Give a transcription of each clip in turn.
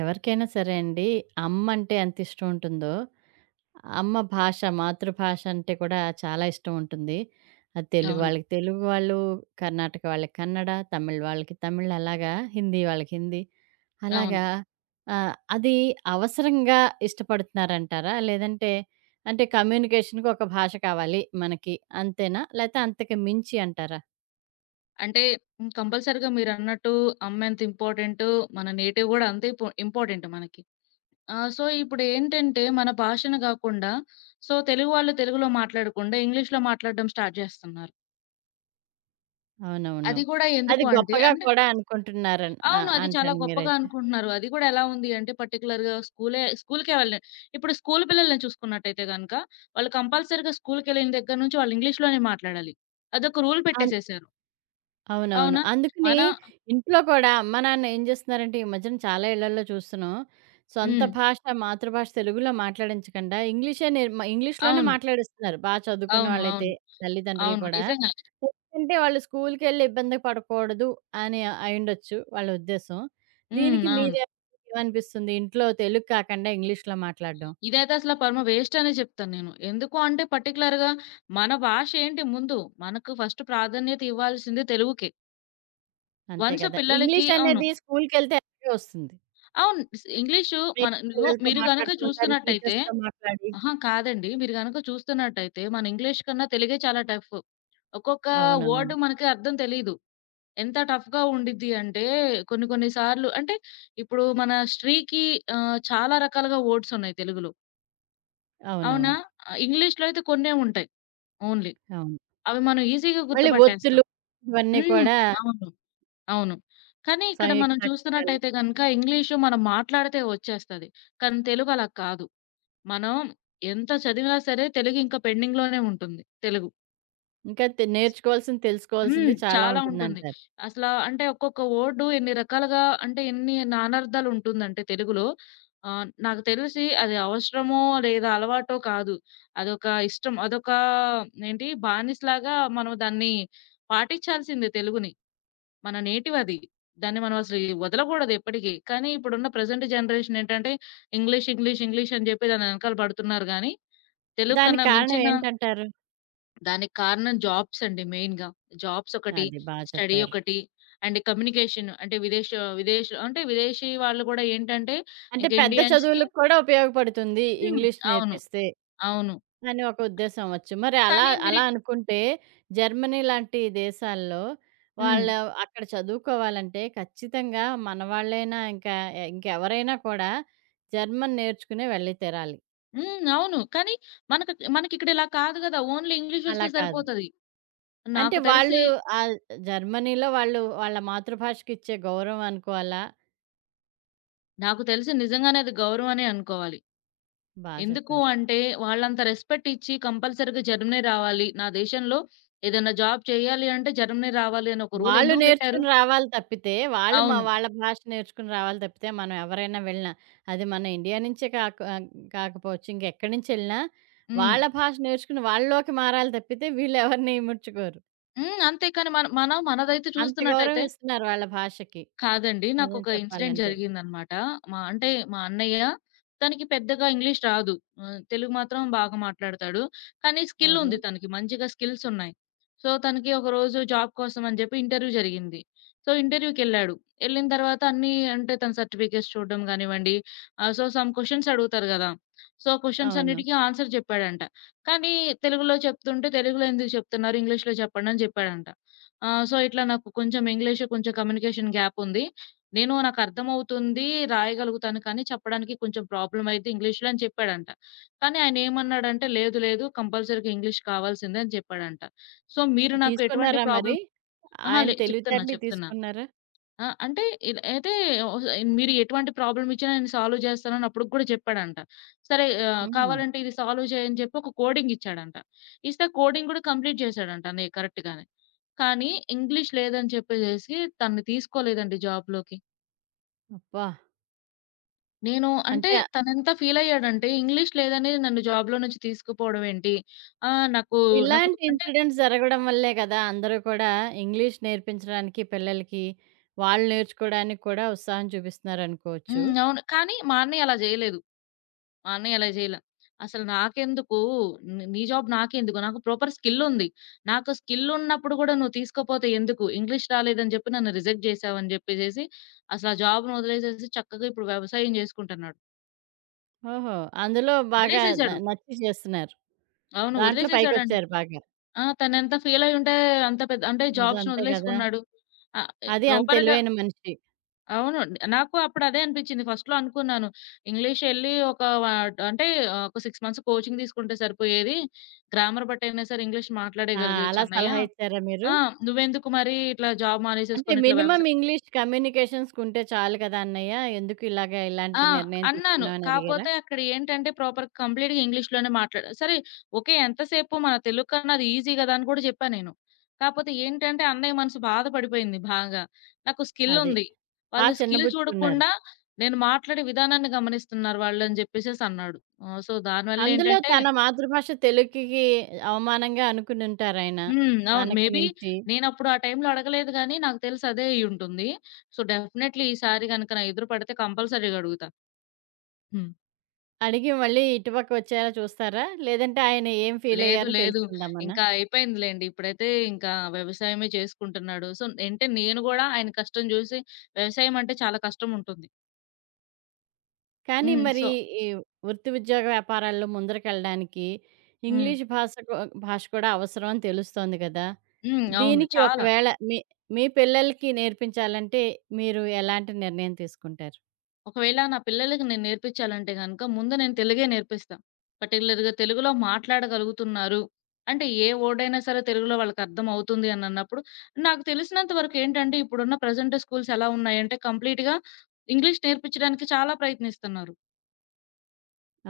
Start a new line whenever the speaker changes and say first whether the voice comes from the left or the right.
right: ఎవరికైనా సరే అండి, అమ్మంటే ఎంత ఇష్టం ఉంటుందో, అమ్మ భాష, మాతృభాష అంటే కూడా చాలా ఇష్టం ఉంటుంది. అది తెలుగు
left: అవును.
right: వాళ్ళకి తెలుగు వాళ్ళు, కర్ణాటక వాళ్ళకి కన్నడ, తమిళ్ వాళ్ళకి తమిళ్ అలాగా, హిందీ వాళ్ళకి హిందీ.
left: అవును.
right: అలాగా అది అవసరంగా ఇష్టపడుతున్నారంటారా? లేదంటే అంటే కమ్యూనికేషన్‌కి ఒక భాష కావాలి మనకి అంతేనా? లేతే అంతకు మించి అంటారా?
left: అంటే కంపల్సరీగా మీరన్నట్టు అమ్మెంత ఇంపార్టెంటు, మన నేటివ్ గూడా అంతే ఇంపార్టెంట్ మనకి. సో, ఇప్పుడేంటంటే మన భాషను గాకుండా, సో, తెలుగు వాళ్ళు తెలుగులో మాట్లాడకుండా ఇంగ్లీష్‌లో మాట్లాడడం స్టార్ట్ జేస్తున్నారు.
right: అవునవును.
left: అది గూడా ఎందుకు
right: అది
left: అంటే
right: గొప్పగా
left: అంటే
right: కూడా అనుకుంటున్నారని ఆ!
left: అవును. అది చాలా
right: అంటాను
left: గొప్పగా
right: మీరైతే.
left: అనుకుంటున్నారు. అది గూడా ఎలా ఉంది అంటే పర్టిక్యులర్‌గా స్కూలుకే వెళ్ళే ఇప్పుడు స్కూలు పిల్లల్ని చూసుకున్నట్టయితే గనక, వాళ్ళు కంపల్సరీగా స్కూలుకెళ్ళిన దగ్గర నుంచి వాళ్ళు ఇంగ్లీష్‌లోనే మాట్లాడాలి. అదొక రూల్
right: అన్
left: పెట్టేసేశారు.
right: అవునవును.
left: అవునా?
right: అందుకని
left: మన
right: ఇంట్లో కూడా అమ్మా, నాన్న ఏం చేస్తున్నారంటే ఈ మధ్యన చాలా ఇళ్లల్లో చూస్తున్నాం. సొంత
left: హ్మ్.
right: భాష, మాతృభాష తెలుగులో మాట్లాడించకుండా ఇంగ్లీషే నేర్ మ ఇంగ్లీష్‌లోనే
left: అవును.
right: మాట్లాడిస్తున్నారు. బా చదువుకున్న
left: అవును.
right: వాళ్ళైతే
left: అవును.
right: తల్లిదండ్రులు
left: అవును.
right: కూడా.
left: నిజంగానే.
right: ఎందుకంటే వాళ్ళు స్కూల్‌కెళ్ళి ఇబ్బంది పడకూడదు అని అయుండొచ్చు వాళ్ళ ఉద్దేశం.
left: హ్మ్.
right: దీనికి
left: అవును.
right: మీరే ఏమనిపిస్తుంది? ఇంట్లో తెలుగు కాకుండా ఇంగ్లీష్‌లో మాట్లాడడం.
left: ఇదైతే అసల పరమ వేస్ట్ అనే చెప్తాను నేను. ఎందుకు అంటే పర్టిక్యులర్‌గా మన భాష ఏంటి ముందు, మనకు ఫస్ట్ ప్రాధాన్యత ఇవ్వాల్సింది తెలుగుకే.
right: అంతే
left: వన్స్
right: కదా!
left: పిల్లలకి
right: ఇంగ్లీష్
left: అవును.
right: అనేది స్కూల్‌కెళ్తే అలాగే వస్తుంది.
left: అవును. ఇంగ్లీషు
right: మీ
left: మన ఇదిగో
right: పిల్లలతో
left: మీరు గనక
right: మాట్లాడుతూ ఉంటారు.
left: చూస్తున్నట్టయితే
right: టీచర్స్‌తో మాట్లాడి.
left: అహా! కాదండి. మీరు గనక చూస్తున్నట్టయితే మన ఇంగ్లీష్ కన్నా తెలుగే చాలా టఫ్. ఒక్కొక్క
right: అవునవును.
left: వర్డ్ మనకి అర్థం తెలీదు. ఎంత టఫ్‌గా ఉండిద్ది అంటే కొన్ని కొన్ని సార్లు అంటే ఇప్పుడు మన 'శ్రీకి' చాలా రకాలుగా వర్డ్స్ ఉన్నాయి తెలుగులో. అవునా?
right: అవునవును.
left: ఇంగ్లీష్‌లో అయితే కొన్నే ఉంటాయి ఓన్లీ.
right: అవును.
left: అవి మనం ఈజీగా
right: మళ్ళీ
left: గుర్తుపట్టేస్తాం.
right: ఒత్తులు ఇవన్నీ
left: హ్మ్.
right: కూడా
left: అవును. అవును. కానీ ఇక్కడ మనం
right: సంయుక్తాక్షరాలు.
left: చూస్తున్నట్టయితే గనక ఇంగ్లీషు మనం మాట్లాడితే వచ్చేస్తది. కానీ తెలుగు అలా కాదు. మనం ఎంత చదివినా సరే తెలుగు ఇంకా పెండింగ్‌లోనే ఉంటుంది తెలుగు.
right: ఇంకా నేర్చుకోవాల్సింది,
left: హ్మ్.
right: తెలుసుకోవాల్సింది చాలా
left: చాలా ఉంటుంది.
right: ఉంటుందంటారు.
left: అసలా అంటే ఒక్కొక్క వర్డ్ ఎన్ని రకాలుగా అంటే ఎన్ని నానార్థాలు ఉంటుందంటే తెలుగులో. నాకు తెలిసి అది అవసరమో లేదా అలవాటో కాదు. అదొక ఇష్టం. అదొక ఏంటి బానిసలాగా మనం దాన్ని పాటించాల్సిందే తెలుగుని. మన నేటివ్ అది. దాన్ని మనం అసలు వదలకూడదు ఎప్పటికి. కానీ ఇప్పుడున్న ప్రెజెంట్ జనరేషన్ ఏంటంటే ఇంగ్లీష్, ఇంగ్లీష్, ఇంగ్లీష్ అని చెప్పి దాని వెనకాల పడుతున్నారు గానీ తెలుగు
right: దానికి
left: కన్నా
right: కారణం
left: మించిన
right: ఏంటంటారు?
left: దానికి కారణం జాబ్స్ అండి మెయిన్‌గా. జాబ్స్ ఒకటి,
right: అది బా
left: స్టడీ
right: చెప్పారు.
left: ఒకటి అండ్ కమ్యూనికేషన్ అంటే విదేశ్ అంటే విదేశీ వాళ్ళు గూడా ఏంటంటే
right: అంటే
left: ఇంక
right: పెద్ద
left: ఇండియన్స్‌కి.
right: చదువులకు కూడా ఉపయోగపడుతుంది
left: హ్మ్.
right: ఇంగ్లీష్
left: అవును.
right: నేర్పిస్తే
left: అవును.
right: అని ఒక ఉద్దేశం అవచ్చు. మరి అలా
left: కానీ మీరు
right: అలా అనుకుంటే జర్మనీ లాంటి దేశాల్లో
left: హ్మ్.
right: వాళ్ళు అక్కడ చదువుకోవాలంటే ఖచ్చితంగా మనవాళ్ళైనా ఇంకా ఇంకెవరైనా కూడా జర్మన్ నేర్చుకునే వెళ్ళి తీరాలి.
left: హ్మ్. అవును. కానీ మనకిక్కడ ఇలా కాదు గదా! ఓన్లీ ఇంగ్లీష్
right: అలా
left: ఒస్తే
right: కాదు.
left: సరిపోతది.
right: అంటే
left: నాకు తెలిసి,
right: వాళ్ళు ఆహ్, జర్మనీలో వాళ్ళు వాళ్ళ మాతృభాషకిచ్చే గౌరవం అనుకోవాలా?
left: నాకు తెలిసి నిజంగానే అది గౌరవమనే అనుకోవాలి.
right: బా
left: ఎందుకు
right: చెప్పారు.
left: అంటే వాళ్ళంత రెస్పెక్ట్ ఇచ్చి కంపల్సరీగా జర్మనీ రావాలి. నా దేశంలో ఏదైనా జాబ్ చేయాలి అంటే జర్మనీ రావాలి అని ఒక రూల్
right: వాళ్ళు
left: ఎందుకు పెట్టారు?
right: నేర్చుకుని రావాలి తప్పితే, వాళ్ళు మా
left: అవును.
right: వాళ్ళ భాష నేర్చుకుని రావాలి తప్పితే, మనం ఎవరైనా వెళ్ళినా, అది మన ఇండియా నుంచే కాక కాకపోవచ్చు ఇంకెక్కడి నుంచెళ్ళినా,
left: హ్మ్.
right: వాళ్ళ భాష నేర్చుకుని వాళ్ళలోకి మారాలి తప్పితే, వీళ్ళెవరిని ముడుచుకోరు.
left: హ్మ్. అంతే కానీ మనం మనదైతే
right: అంత గౌరవం
left: చూస్తున్నట్టయితే,
right: ఇస్తున్నారు వాళ్ళ భాషకి
left: కాదండి.
right: నిజం
left: నాకొక ఇన్సిడెంట్
right: చెప్పాలంటే.
left: జరిగిందనమాట. మా అన్నయ్య తనకి పెద్దగా ఇంగ్లీష్ రాదు. తెలుగు మాత్రం బాగా మాట్లాడతాడు. కానీ స్కిల్
right: ఓహో!
left: ఉంది తనకి. మంచిగా స్కిల్స్ ఉన్నాయి. సో, తనకి ఒకరోజు జాబ్ కోసం అని జెప్పి ఇంటర్వ్యూ జరిగింది. సో, ఇంటర్వ్యూకెళ్ళాడు. ఎళ్ళిన తర్వాత అన్నీ అంటే తన సర్టిఫికేట్స్ చూడడం గానివ్వండి, సో, సమ్ క్వెషన్స్ అడుగుతారు గదా! సో, క్వెషన్స్
right: అవును.
left: అన్నిటికి ఆన్సర్ జెప్పాడంట. కానీ తెలుగులో చెప్తుంటే తెలుగులో ఎందుకు చెప్తున్నారు? ఇంగ్లీష్‌లో చెప్పండి అని జెప్పాడంట. ఆ! సో, ఇట్లా నాకు కొంచెం ఇంగ్లీషు, కొంచెం కమ్యూనికేషన్ గ్యాప్ ఉంది. నాకర్థమవుతుంది, రాయగలుగుతాను కానీ చెప్పడానికి కొంచెం ప్రాబ్లమ్ అయిద్ది ఇంగ్లీష్‌లో అని చెప్పాడంట. కానీ ఆయనేమన్నాడంటే, "లేదు, లేదు కంపల్సరీగా ఇంగ్లీష్ కావాల్సిందే" అని చెప్పాడంట. సో, మీరు నాకు ఎటువంటి
right: తీసుకున్నారా మరి?
left: ప్రాబ్లమ్ అహా!
right: ఆయన
left: చెప్తున్నా,
right: తెలివితేటలకి
left: చెప్తున్నా.
right: తీసుకున్నారా?
left: ఆ! అంటే ఇలా అయితే ఒస్ మీరు ఎటువంటి ప్రాబ్లమ్ ఇచ్చినా నేను సాల్వ్ చేస్తానని అప్పటికి కూడా చెప్పాడంట. సరే
right: హుహు.
left: కావాలంటే ఇది సాల్వ్ చేయి అని చెప్పి ఒక కోడింగ్ ఇచ్చాడంట. ఇస్తే కోడింగ్ కూడా కంప్లీట్ చేశాడంట కరెక్ట్‌గానే. కానీ ఇంగ్లీష్ లేదని చెప్పేసేసి తనని తీసుకోలేదండి జాబ్‌లోకి.
right: అబ్బా!
left: నేను అంటే
right: అంటే
left: తనెంత ఫీల్ అయ్యాడంటే ఇంగ్లీష్ లేదని నన్ను జాబ్‌లో నుంచి తీసుకుపోవడం ఏంటి? ఆహ్, నాకు నాకు
right: ఇలాంటి
left: అంటే
right: ఇన్సిడెంట్స్ జరగడం వల్లే గదా! అందరూ కూడా ఇంగ్లీష్ నేర్పించడానికి పిల్లలకి, వాళ్ళు నేర్చుకోవడానికి కూడా ఉత్సాహం చూపిస్తున్నారనుకోవచ్చు.
left: హ్మ్. అవును. కానీ మా అన్నయ్య అలా చేయలేదు. మా అన్నయ్య అలా జేయలా. అసలు నాకెందుకు నీ నీ జాబ్ నాకెందుకు? నాకు ప్రాపర్ స్కిల్లుంది. నాకు స్కిల్లున్నప్పుడు గూడా నువ్వు తీసుకోపోతే ఎందుకు? ఇంగ్లీష్ రాలేదని జెప్పి నన్ను రిజెక్ట్ జేశావని జెప్పేసేసి అసలు ఆ జాబ్‌ని వదిలేసేసి చక్కగా ఇప్పుడు వ్యవసాయం జేసుకుంటున్నాడు.
right: ఓహో! అందులో బాగా
left: వదిలేసేసాడు.
right: నచ్చి చేస్తున్నారు.
left: అవును.
right: దాంట్లో
left: వదిలేసేసాడండి.
right: పైకొచ్చారు బాగా.
left: ఆ! తనెంత ఫీలయ్యుంటే అంత పెద్ద అంటే
right: నిజం
left: జాబ్స్‌ని
right: అంతే గదా!
left: వదిలేసుకున్నాడు. ఆహ్, ఎ
right: అది అంత
left: ప్రాపర్‌గా
right: తెలివైన మనిషి.
left: అవును. నాకు అప్పుడు అదే అనిపించింది. ఫస్ట్‌లో అనుకున్నాను. ఇంగ్లీష్ ఎళ్లి ఒక వ అంటే ఒక 6 మంత్స్ కోచింగ్ తీసుకుంటే సరిపోయేది. గ్రామర్ బట్టయినా సరే ఇంగ్లీష్
right: ఆ!
left: మాట్లాడగలిగేయొచ్చు
right: అలా
left: అన్నయ్య.
right: సలహా ఇచ్చారా మీరు?
left: ఆ! నువ్వెందుకు మరి ఇట్లా జాబ్
right: అంటే
left: మానేసేసుకొని ఇట్లా
right: మినిమమ్
left: వ్యవసా
right: ఇంగ్లీష్ కమ్యూనికేషన్స్‌కుంటే చాలు కదా అన్నయ్య! ఎందుకు ఇలాగ
left: ఆ!
right: ఇలాంటి నిర్ణయం
left: అన్నాను.
right: తీసుకున్నావు అని అడిగారా?
left: కాపోతే అక్కడ ఏంటంటే ప్రాపర్ కంప్లీట్‌గా ఇంగ్లీష్‌లోనే మాట్లాడా సరే ఓకే. ఎంతసేపు మన తెలుగు కన్నా అది ఈజీ గదా! అని కూడా జెప్పా నేను. కాపోతే ఏంటంటే అన్నయ్య మనసు బాధపడిపోయింది బాగా. నాకు స్కిల్
right: అదే.
left: ఉంది.
right: బా
left: వాళ్ళు స్కిల్
right: చిన్నబుచ్చుకున్నారు.
left: చూడకుండా నేను మాట్లాడే విధానాన్ని గమనిస్తున్నారు వాళ్ళని జెప్పేసేసి అన్నాడు. సో, దానివల్ల
right: అందులో
left: ఏంటంటే
right: తన మాతృభాష తెలుగుకి అవమానంగా అనుకునుంటారాయన.
left: హ్మ్. అవును.
right: తనకు
left: మేబీ
right: మించి.
left: నేనప్పుడు ఆ టైంలో అడగలేదు గానీ నాకు తెలిసి అదే అయ్యుంటుంది. సో, డెఫినైట్‌లీ ఈసారి గనుక నా ఎదురు పడితే కంపల్సరీ‌గా అడుగుతా. హ్మ్.
right: అడిగి మళ్ళీ ఇటుపక్క వచ్చేలా చూస్తారా? లేదంటే ఆయన ఏం
left: లేదు.
right: ఫీలయ్యారో
left: లేదు.
right: తెలుసుకుందామనా?
left: ఇంకా అయిపోయిందిలెండి. ఇప్పుడైతే ఇంకా వ్యవసాయమే చేసుకుంటున్నాడు. సో, అంటే నేను గూడా ఆయన కష్టం జూసి వ్యవసాయం అంటే చాలా కష్టముంటుంది.
right: కానీ
left: హ్మ్.
right: మరి
left: సో
right: ఈ వృత్తి, ఉద్యోగ వ్యాపారాల్లో ముందరకెళ్ళడానికి
left: హ్మ్.
right: ఇంగ్లీష్ భాష కూడా అవసరం అని తెలుస్తోంది కదా!
left: హ్మ్. అవును.
right: దీనికి
left: చాలా.
right: ఒకవేళ మీ మీ పిల్లలకి నేర్పించాలంటే మీరు ఎలాంటి నిర్ణయం తీసుకుంటారు?
left: ఒకవేళ నా పిల్లలకి నేను నేర్పించాలంటే గనక ముందు నేను తెలుగే నేర్పిస్తా. పర్టిక్యులర్‌గా తెలుగులో మాట్లాడగలుగుతున్నారు. అంటే ఏ వర్డయినా సరే తెలుగులో వాళ్ళకర్థమవుతుంది అనన్నప్పుడు, నాకు తెలిసినంత వరకేంటంటే ఇప్పుడున్న ప్రెజెంట్ స్కూల్స్ ఎలా ఉన్నాయంటే కంప్లీట్‌గా ఇంగ్లీష్ నేర్పించడానికి చాలా ప్రయత్నిస్తున్నారు.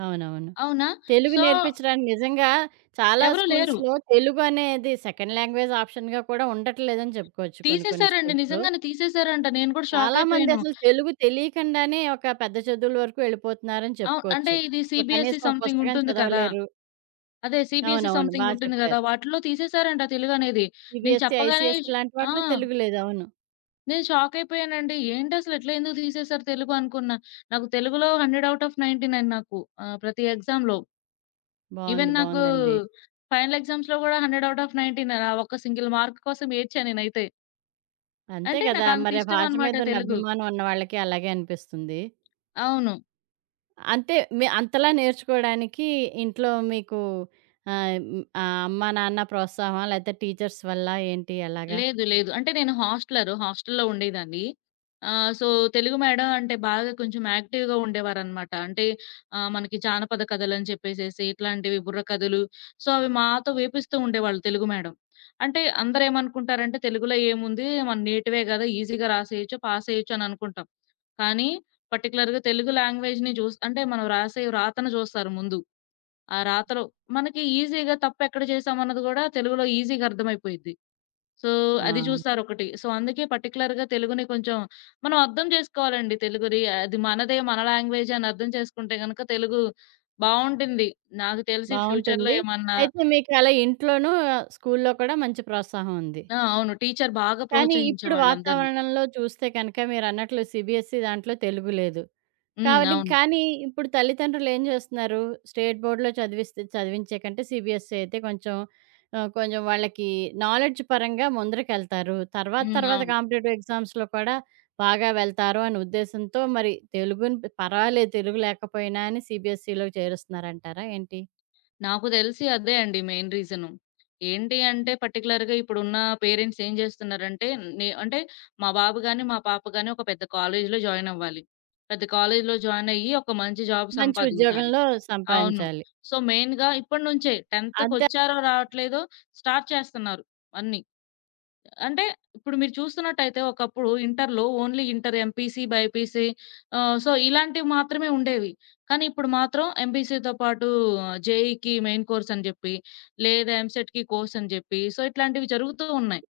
right: అవునవును.
left: అవునా?
right: తెలుగు
left: సో
right: నేర్పించడానికి నిజంగా చాలా
left: ఎవరు లేరు.
right: స్కూల్స్‌లో తెలుగు అనేది సెకండ్ లాంగ్వేజ్ ఆప్షన్‌గా కూడా ఉండట్లేదని చెప్పుకోవచ్చు కొన్ని కొన్ని
left: తీసేసారండి.
right: స్కూల్స్‌లో.
left: నిజంగానే తీసేసారంట. నేను కూడా షాక్
right: చాలామంది
left: అయిపోయాను.
right: అసలు తెలుగు తెలియకుండానే ఒక పెద్ద చదువుల వరకు వెళ్ళిపోతున్నారని
left: అవును. అంటే
right: చెప్పుకోవచ్చు.
left: ఇది
right: ఓ
left: సీబీఎస్‌ఈ
right: కనీసం ఒక
left: సంథింగ్
right: పుస్తకం
left: ఉంటుంది కదా!
right: చదవలేరు.
left: అదే సీబీఎస్‌ఈ
right: అవునవును. బా
left: సంథింగ్ ఉంటుంది గదా!
right: చెప్పారు.
left: వాటిలో తీసేసారంట తెలుగు అనేది. నేను
right: సీబీఎస్‌సి,
left: చెప్పగానే
right: ఐసీఎస్‌సి
left: ష్
right: లాంటి
left: ఆ!
right: వాటిలో తెలుగు లేదు. అవును.
left: నేను షాక్ అయిపోయానండి. ఏంటసలు ఇట్లా ఎందుకు తీసేసారు తెలుగు అనుకున్నా. నాకు తెలుగులో 100/99 నాకు. ప్రతి ఎగ్జామ్‌లో. ఈవెన్
right: బావుంది.
left: నాకు
right: బావుందండి.
left: ఫైనల్ ఎగ్జామ్స్‌లో గూడా 100/99 ఆ ఒక్క సింగిల్ మార్క్ కోసం ఏడ్చా నేనైతే.
right: అంతే
left: అంటే
right: కదా!
left: నాకు అంత
right: మరి ఆ
left: ఇష్టం
right: భాష
left: అన్నమాట
right: మీద ఉన్న
left: తెలుగు.
right: అభిమానం ఉన్న వాళ్ళకి అలాగే అనిపిస్తుంది.
left: అవును.
right: అంతే మీ అంతలా నేర్చుకోడానికి ఇంట్లో మీకు అమ్మా, నాన్న ప్రోత్సాహమా? లేతే టీచర్స్ వల్ల ఏంటి ఎలాగా?
left: లేదు. లేదు. అంటే నేను హాస్టలరు. హాస్టల్‌లో ఉండేదాన్ని. సో, తెలుగు మేడం అంటే బాగా కొంచెం యాక్టివ్‌గా ఉండేవారనమాట. అంటే మనకి జానపద కథలని చెప్పేసేసి ఇట్లాంటివి బుర్ర కథలు. సో, అవి మాతో వేపిస్తూ ఉండేవాళ్ళు తెలుగు మేడం. అంటే అందరేమనుకుంటారంటే తెలుగులో ఏముంది మన నేటివే గదా! ఈజీగా రాసేయొచ్చు, పాస్ అయ్యొచ్చు అని అనుకుంటాం. కానీ పర్టిక్యులర్‌గా తెలుగు లాంగ్వేజ్‌ని చూస్ అంటే మనం రాసే రాతను చూస్తారు ముందు. ఆ రాతలో మనకి ఈజీగా తప్పెక్కడ చేశామన్నది గూడా తెలుగులో ఈజీగా అర్థమైపోయిద్ది. సో,
right: ఆ!
left: అది చూసారొకటి. సో, అందుకే పర్టిక్యులర్‌గా తెలుగుని కొంచెం మనం అర్థం జేసుకోవాలండి తెలుగుది. అది మనదే, మన లాంగ్వేజే అని అర్థం చేసుకుంటే గనక తెలుగు బావుంటుంది. నాకు తెలిసి ఫ్యూచర్‌లో
right: బావుంటుంది.
left: ఏమన్నా
right: అయితే మీకు అలా ఇంట్లోనూ, స్కూల్లో కూడా మంచి ప్రోత్సాహం ఉంది.
left: ఆ! అవును. టీచర్ బాగా
right: కానీ ఇప్పుడు
left: ప్రోత్సహించేవాళ్ళందరిని.
right: వాతావరణంలో చూస్తే కనుక మీరన్నట్లు సీబీఎస్‌ఈ దాంట్లో తెలుగు లేదు.
left: హ్మ్.
right: కావని
left: అవును.
right: కానీ ఇప్పుడు తల్లిదండ్రులేం జేస్తున్నారు, స్టేట్ బోర్డ్‌లో చదివిస్తే చదివించే కంటే సీబీఎస్‌ఈ అయితే కొంచెం కొంచెం వాళ్ళకి నాలెడ్జ్ పరంగా ముందరకెళ్తారు. తర్వాత
left: హ్మ్.
right: తర్వాత
left: అవును.
right: కాంపిటేటివ్ ఎగ్జామ్స్‌లో కూడా బాగా వెళ్తారు అనే ఉద్దేశంతో మరి తెలుగుని పర్వాలేదు తెలుగు లేకపోయినా అని సీబీఎస్‌ఈలోకి చేరుస్తున్నారంటారా ఏంటి?
left: నాకు తెలిసి అదే అండి మెయిన్ రీజను. ఏంటి అంటే పర్టిక్యులర్‌గా ఇప్పుడున్న పేరెంట్స్ ఏం జేస్తున్నారంటే నే అంటే మా బాబు గాని, మా పాప గాని ఒక పెద్ద కాలేజీలో జాయిన్ అవ్వాలి. పెద్ద కాలేజీలో జాయిన్ అయ్యి ఒక మంచి జాబ్
right: మంచి
left: సంపాదించాలి.
right: ఉద్యోగంలో
left: అవును.
right: సంపాదించాలి.
left: సో, మెయిన్‌గా ఇప్పటినుంచే
right: అద్దా
left: 10థ్‌కొచ్చారో రావట్లేదో స్టార్ట్ చేస్తున్నారు అన్నీ. అంటే ఇప్పుడు మీరు చూస్తున్నట్టయితే ఒకప్పుడు ఇంటర్‌లో only inter MPC, BiPC so, ఇలాంటివి మాత్రమే ఉండేవి. కానీ ఇప్పుడు మాత్రం ఎంపీసీతో పాటు జేఈకి మెయిన్ కోర్స్ అని జెప్పి, లేదా ఎంసెట్‌కి కోర్స్ అని జెప్పి, సో, ఇట్లాంటివి జరుగుతూ ఉన్నాయి.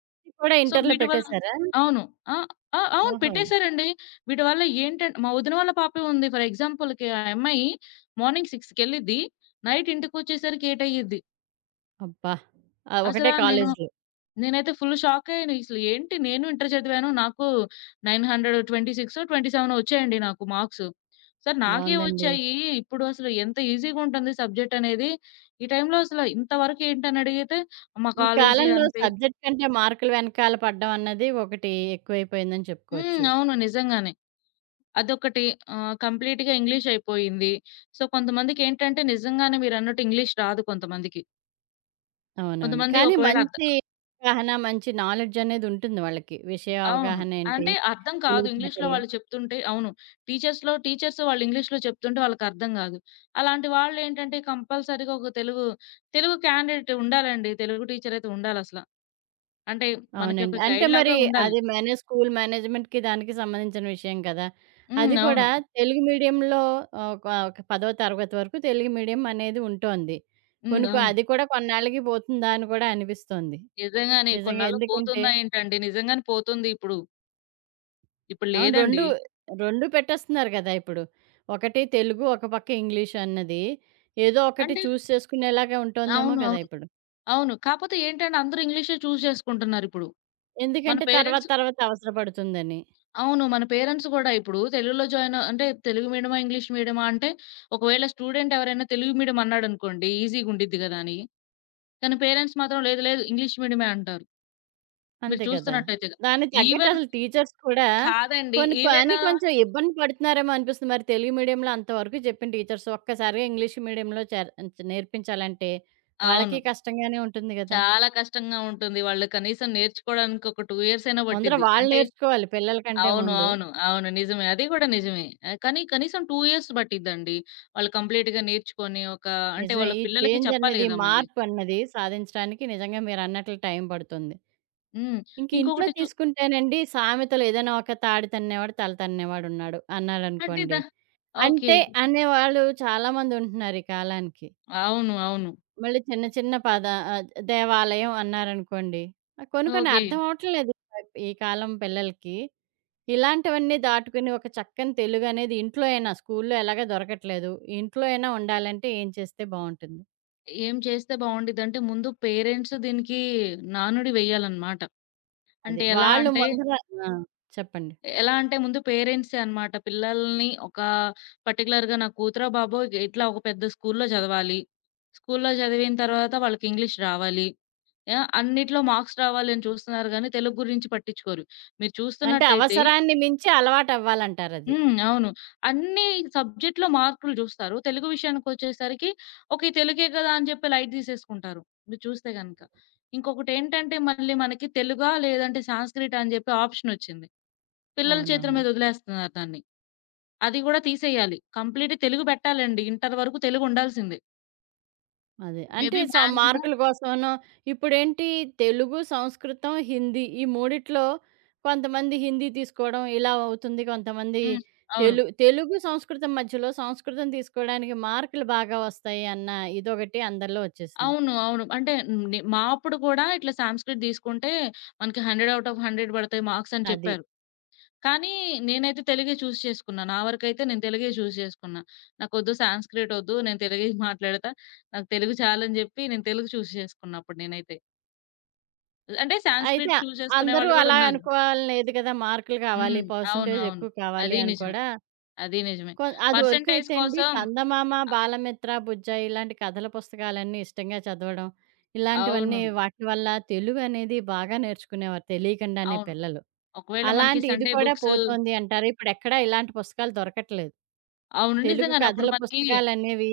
right: కూడా
left: సో,
right: ఇంటర్‌లో
left: వీటి వల్ల
right: పెట్టేసారా?
left: అవును. ఆ! ఆ! అవును.
right: ఓహో!
left: పెట్టేశారండి. వీటి వల్ల ఏంటంటే మా వదిన వాళ్ళ పాపే ఉంది. ఫర్ ఎగ్జాంపుల్‌కి ఆ అమ్మాయి మార్నింగ్ 6 కెళ్ళిద్ది. నైట్ ఇంటికొచ్చేసరికి 8 అయ్యిద్ది.
right: అబ్బా! ఒకటే
left: అసలా నేను
right: కాలేజీలో
left: నేనైతే ఫుల్ షాక్ అయ్యాను. ఇసలు ఏంటి నేను ఇంటర్ చదివాను. నాకు 926 27 వచ్చాయండి నాకు మార్క్స్. సార్ నాకే
right: బావుందండి.
left: వచ్చాయి. ఇప్పుడు అసలు ఎంత ఈజీగా ఉంటుంది సబ్జెక్ట్ అనేది. ఈ టైంలో అసలు ఇంతవరకు ఏంటని అడిగితే మా
right: ఈ
left: కాలేజీ
right: కాలంలో
left: అంతే
right: సబ్జెక్ట్ కంటే మార్కులు వెనకాల పడడం అన్నది ఒకటి ఎక్కువైపోయిందని
left: హ్మ్.
right: చెప్పుకోవచ్చు.
left: అవును. నిజంగానే. అదొకటి. కంప్లీట్‌గా ఇంగ్లీష్ అయిపోయింది. సో, కొంతమందికేంటంటే నిజంగానే మీరన్నట్టు ఇంగ్లీష్ రాదు కొంతమందికి.
right: అవునవును.
left: కొంతమంది
right: కానీ
left: ఒకవేళ అర్థ
right: మంచి అవగాహన, మంచి నాలెడ్జ్ అనేది ఉంటుంది వాళ్ళకి. విషయ
left: అవును.
right: అవగాహన ఏంటి,
left: అంటే అర్థం కాదు. ఇంగ్లీష్‌లో
right: తెలివితేటలు.
left: వాళ్ళు చెప్తుంటే అవును. టీచర్స్ వాళ్ళు ఇంగ్లీష్‌లో చెప్తుంటే వాళ్ళకర్థం గాదు. అలాంటి వాళ్ళేంటంటే కంపల్సరీగా తెలుగు క్యాండిడేట్ ఉండాలండి. తెలుగు టీచరయితే ఉండాలసల. అంటే మనకి
right: అవునండి.
left: ఒక
right: అంటే మరి
left: గైడ్‌లాగా ఉండాలి.
right: అది స్కూల్ మేనేజ్‌మెంట్‌కి దానికి సంబంధించిన విషయం కదా!
left: హ్మ్.
right: అది
left: అవును.
right: కూడా తెలుగు మీడియంలో ఒక ఒక 10వ తరగతి వరకు తెలుగు మీడియం అనేది ఉంటోంది.
left: హ్మ్. అవును.
right: అది కూడా కొన్నాళ్ళకి పోతుందా అని కూడా అనిపిస్తోంది.
left: నిజంగానే
right: నిజంగా
left: కొన్నాళ్ళు
right: ఎందుకంటే
left: పోతుందా ఏంటండి? నిజంగానే పోతుంది ఇప్పుడు. ఇప్పుడు
right: అవును.
left: లేదండి.
right: 2 పెట్టేస్తున్నారు గదా! ఇప్పుడు. ఒకటి తెలుగు, ఒక పక్క ఇంగ్లీష్ అన్నది. ఏదో ఒకటి
left: అంటే
right: చూస్ చేసుకునేలాగా ఉంటోందేమో
left: అవును.
right: కదా!
left: అవును.
right: ఇప్పుడు.
left: అవును. కాపోతే ఏంటంటే అందరూ ఇంగ్లీషే చూజ్ చేసుకుంటున్నారిప్పుడు. మన
right: ఎందుకంటే తర్వాత
left: పేరెంట్స్
right: తర్వాత అవసరపడుతుందని.
left: అవును. మన పేరెంట్స్ గూడా ఇప్పుడు తెలుగులో జాయిన్ అంటే తెలుగు మీడియమా? ఇంగ్లీష్ మీడియమా? అంటే ఒకవేళ స్టూడెంట్ ఎవరైనా తెలుగు మీడియం అన్నాడనుకోండి ఈజీగుండిద్ది గదా! అని. కానీ పేరెంట్స్ మాత్రం లేదు లేదు ఇంగ్లీష్ మీడియమే అంటారు. మీరు
right: అంతే కదా!
left: చూస్తున్నట్టయితే.
right: దానికి తగ్గట్టు
left: ఈవెన్
right: అసలు టీచర్స్ కూడా
left: కాదండి.
right: కొన్ని
left: ఈవెన్
right: కానీ కొంచెం ఇబ్బంది పడుతున్నారేమో అనిపిస్తుంది. మరి తెలుగు మీడియంలో అంతవరకు చెప్పిన టీచర్స్ ఒక్కసారిగా ఇంగ్లీష్ మీడియంలో నేర్పించాలంటే
left: అవును.
right: వాళ్ళకి కష్టంగానే ఉంటుంది గదా!
left: చాలా కష్టంగా ఉంటుంది. వాళ్ళు కనీసం నేర్చుకోవడానికి ఒక 2 ఇయర్స్ అయినా
right: ముందర
left: పట్టిద్ది.
right: వాళ్ళు
left: అంటే
right: నేర్చుకోవాలి పిల్లల కంటే
left: అవును.
right: ముందు.
left: అవును. అవును. నిజమే. అది గూడా నిజమే. కానీ కనీసం 2 ఇయర్స్ పట్టిద్దండి. వాళ్ళు కంప్లీట్‌గా నేర్చుకొని ఒక అంటే
right: నిజమే.
left: వాళ్ళ
right: ఈ
left: పిల్లలకి
right: చేంజ్
left: చెప్పాలి
right: అన్నది,
left: గదా! మళ్ళీ.
right: మార్పన్నది సాధించడానికి నిజంగా మీరన్నట్లు టైం పడుతుంది.
left: హ్మ్.
right: ఇంక ఇంట్లో
left: ఇంకొకటి చు
right: తీసుకుంటేనండి సామెతలు ఏదైనా ఒక తాడి తన్నేవాడు, తల తన్నేవాడున్నాడు
left: అంటే దా
right: అన్నారనుకోండి.
left: ఓకే.
right: అంటే అనేవాళ్ళు చాలామంది ఉంటున్నారు ఈ కాలానికి.
left: అవును. అవును.
right: మళ్ళీ చిన్న చిన్న ఆహ్, దేవాలయం అన్నారనుకోండి. ఆ కొన్ని కొన్ని
left: ఓకే.
right: అర్థం అవ్వట్లేదు ఈ కాలం పిల్లలకి. ఇలాంటివన్నీ దాటుకుని ఒక చక్కని తెలుగనేది ఇంట్లో అయినా, స్కూల్లో ఎలాగా దొరకట్లేదు. ఇంట్లో అయినా ఉండాలంటే ఏం చేస్తే బావుంటుంది?
left: ఏం చేస్తే బావుండిద్దంటే ముందు పేరెంట్స్ దీనికి నానుడి వెయ్యాలన్నమాట.
right: అది.
left: అంటే ఎలా
right: వాళ్ళు
left: అంటే
right: ముందర ఆ! చెప్పండి.
left: ఎలా అంటే ముందు పేరెంట్సే అన్నమాట. పిల్లల్ని ఒక పర్టిక్యులర్‌గా నా కూతురో, బాబో ఇట్లా ఒక పెద్ద స్కూల్‌లో చదవాలి. స్కూల్‌లో చదివిన తర్వాత వాళ్ళకి ఇంగ్లీష్ రావాలి. ఆ! అన్నిట్లో మార్క్స్ రావాలని చూస్తున్నారు గానీ, తెలుగు గురించి పట్టించుకోరు. మీరు
right: అంటే
left: చూస్తున్నట్టయితే
right: అవసరాన్ని మించి అలవాటవ్వాలంటారది.
left: హ్మ్. అవును. అన్ని సబ్జెక్ట్‌లో మార్కులు చూస్తారు. తెలుగు విషయానికొచ్చేసరికి ఓకే. తెలుగే కదా! అని చెప్పి లైట్ తీసేసుకుంటారు. మీరు చూస్తే గనక. ఇంకొకటేంటంటే మళ్ళీ మనకి తెలుగా లేదంటే సాంస్క్రిటా అని చెప్పి ఆప్షనొచ్చింది. పిల్లల చేతుల
right: అవునవును.
left: మీద వదిలేస్తున్నారు దాన్ని. అది గూడా తీసేయాలి. కంప్లీట్ తెలుగు పెట్టాలండి. ఇంటర్ వరకు తెలుగుండాల్సిందే.
right: అదే. అంటే
left: మేబీ మాక్సిమం
right: మార్కుల కోసమనో ఇప్పుడేంటి తెలుగు, సంస్కృతం, హిందీ ఈ మూడిట్లో కొంతమంది హిందీ తీసుకోవడం ఇలా అవుతుంది. కొంతమంది
left: హ్మ్. అవును.
right: తెలుగు, సంస్కృతం మధ్యలో సంస్కృతం తీసుకోవడానికి మార్కులు బాగా వస్తాయి అన్న ఇదొకటి అందరిలో వచ్చేసింది.
left: అవును. అవును. అంటే హ్మ్. ని మా అప్పుడు కూడా ఇట్లా సాంస్క్రిట్ తీసుకుంటే మనకి 100 ఔట్ ఆఫ్ 100 పడతాయి మార్క్స్ అని
right: అది.
left: చెప్పారు. కానీ నేనైతే తెలుగే చూస్ చేసుకున్నా. నా వరకైతే నేను తెలుగే చూస్ చేసుకున్నా. నాకొద్దు సాంస్క్రిట్ ఒద్దు. నేను తెలుగే మాట్లాడతా. నాకు తెలుగు చాలని చెప్పి నేను తెలుగు చూస్ చేసుకున్నా అప్పుడు నేనైతే. అంటే
right: అయితే
left: సాంస్క్రిట్ చూస్ చేసుకునే
right: అందరూ
left: వాళ్ళు కూడా
right: అలా
left: ఉన్నారు.
right: అనుకోవాలని లేదు కదా! మార్కులు కావాలి,
left: హ్మ్. అవును.
right: పర్సెంటేజ్
left: అవును.
right: ఎక్కువ కావాలి
left: అది
right: అని
left: నిజమే.
right: కూడా
left: అది నిజమే.
right: అది
left: పర్సెంటేజ్
right: వరకైతే అండి
left: కోసం
right: చందమామ,
left: అ
right: బాలమిత్ర, బుజ్జాయి ఇలాంటి కథల పుస్తకాలన్నీ ఇష్టంగా చదవడం.
left: అవును.
right: ఇలాంటివన్నీ వాటి వల్ల తెలుగనేది బాగా నేర్చుకునేవారు తెలియకుండానే
left: అవును.
right: పిల్లలు.
left: ఒకవేళ మనకి
right: అలాంటి ఇది
left: సండే
right: కూడా
left: బుక్స్
right: పోతోంది అంటారు. ఇప్పుడెక్కడా ఇలాంటి పుస్తకాలు దొరకట్లేదు.
left: అవును.
right: తెలుగు
left: నిజంగానే అప్పుడు
right: కథల
left: మనకి
right: పుస్తకాలనేవి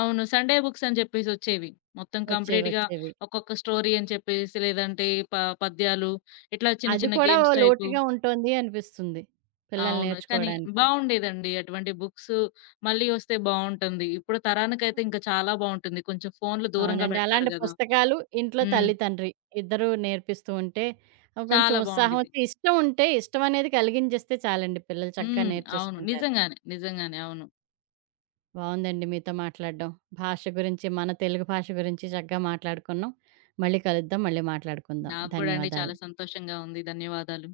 left: అవును. సండే బుక్స్ అని జెప్పేసొచ్చేవి. మొత్తం
right: వచ్చేవి,
left: కంప్లీట్‌గా
right: వచ్చేవి.
left: ఒక్కొక్క స్టోరీ అని చెప్పేసి, లేదంటే ప పద్యాలు ఇట్లా చిన్న
right: అది
left: చిన్న
right: కూడా ఓ
left: గేమ్స్ టైపు.
right: లోటుగా ఉంటోంది అనిపిస్తుంది పిల్లలు
left: అవును. కానీ
right: నేర్చుకోవడానికి.
left: బావుండేదండి. అటువంటి బుక్స్ మళ్ళీ ఒస్తే బావుంటుంది. ఇప్పుడు తరానికైతే ఇంకా చాలా బావుంటుంది. కొంచెం ఫోన్లు దూరంగా
right: అవునండి.
left: బెడతారు
right: అలాంటి
left: గదా!
right: పుస్తకాలు, ఇంట్లో
left: హ్మ్.
right: తల్లి, తండ్రి ఇద్దరూ నేర్పిస్తూ ఉంటే కొంచెం
left: చాలా
right: ఉత్సాహం
left: బావుండిద్ది.
right: వచ్చి ఇష్టం ఉంటే ఇష్టం అనేది కలిగించేస్తే చాలండి పిల్లలు చక్కగా
left: హ్మ్. అవును.
right: నేర్చేసుకుంటారు.
left: నిజంగానే. నిజంగానే. అవును.
right: బావుందండి మీతో మాట్లాడడం. భాష గురించి, మన తెలుగు భాష గురించి చక్కగా మాట్లాడుకున్నాం. మళ్ళీ కలుద్దాం. మళ్ళీ మాట్లాడుకుందాం.
left: నాకు గూడా అండి
right: ధన్యవాదాలు.
left: చాలా సంతోషంగా ఉంది. ధన్యవాదాలు.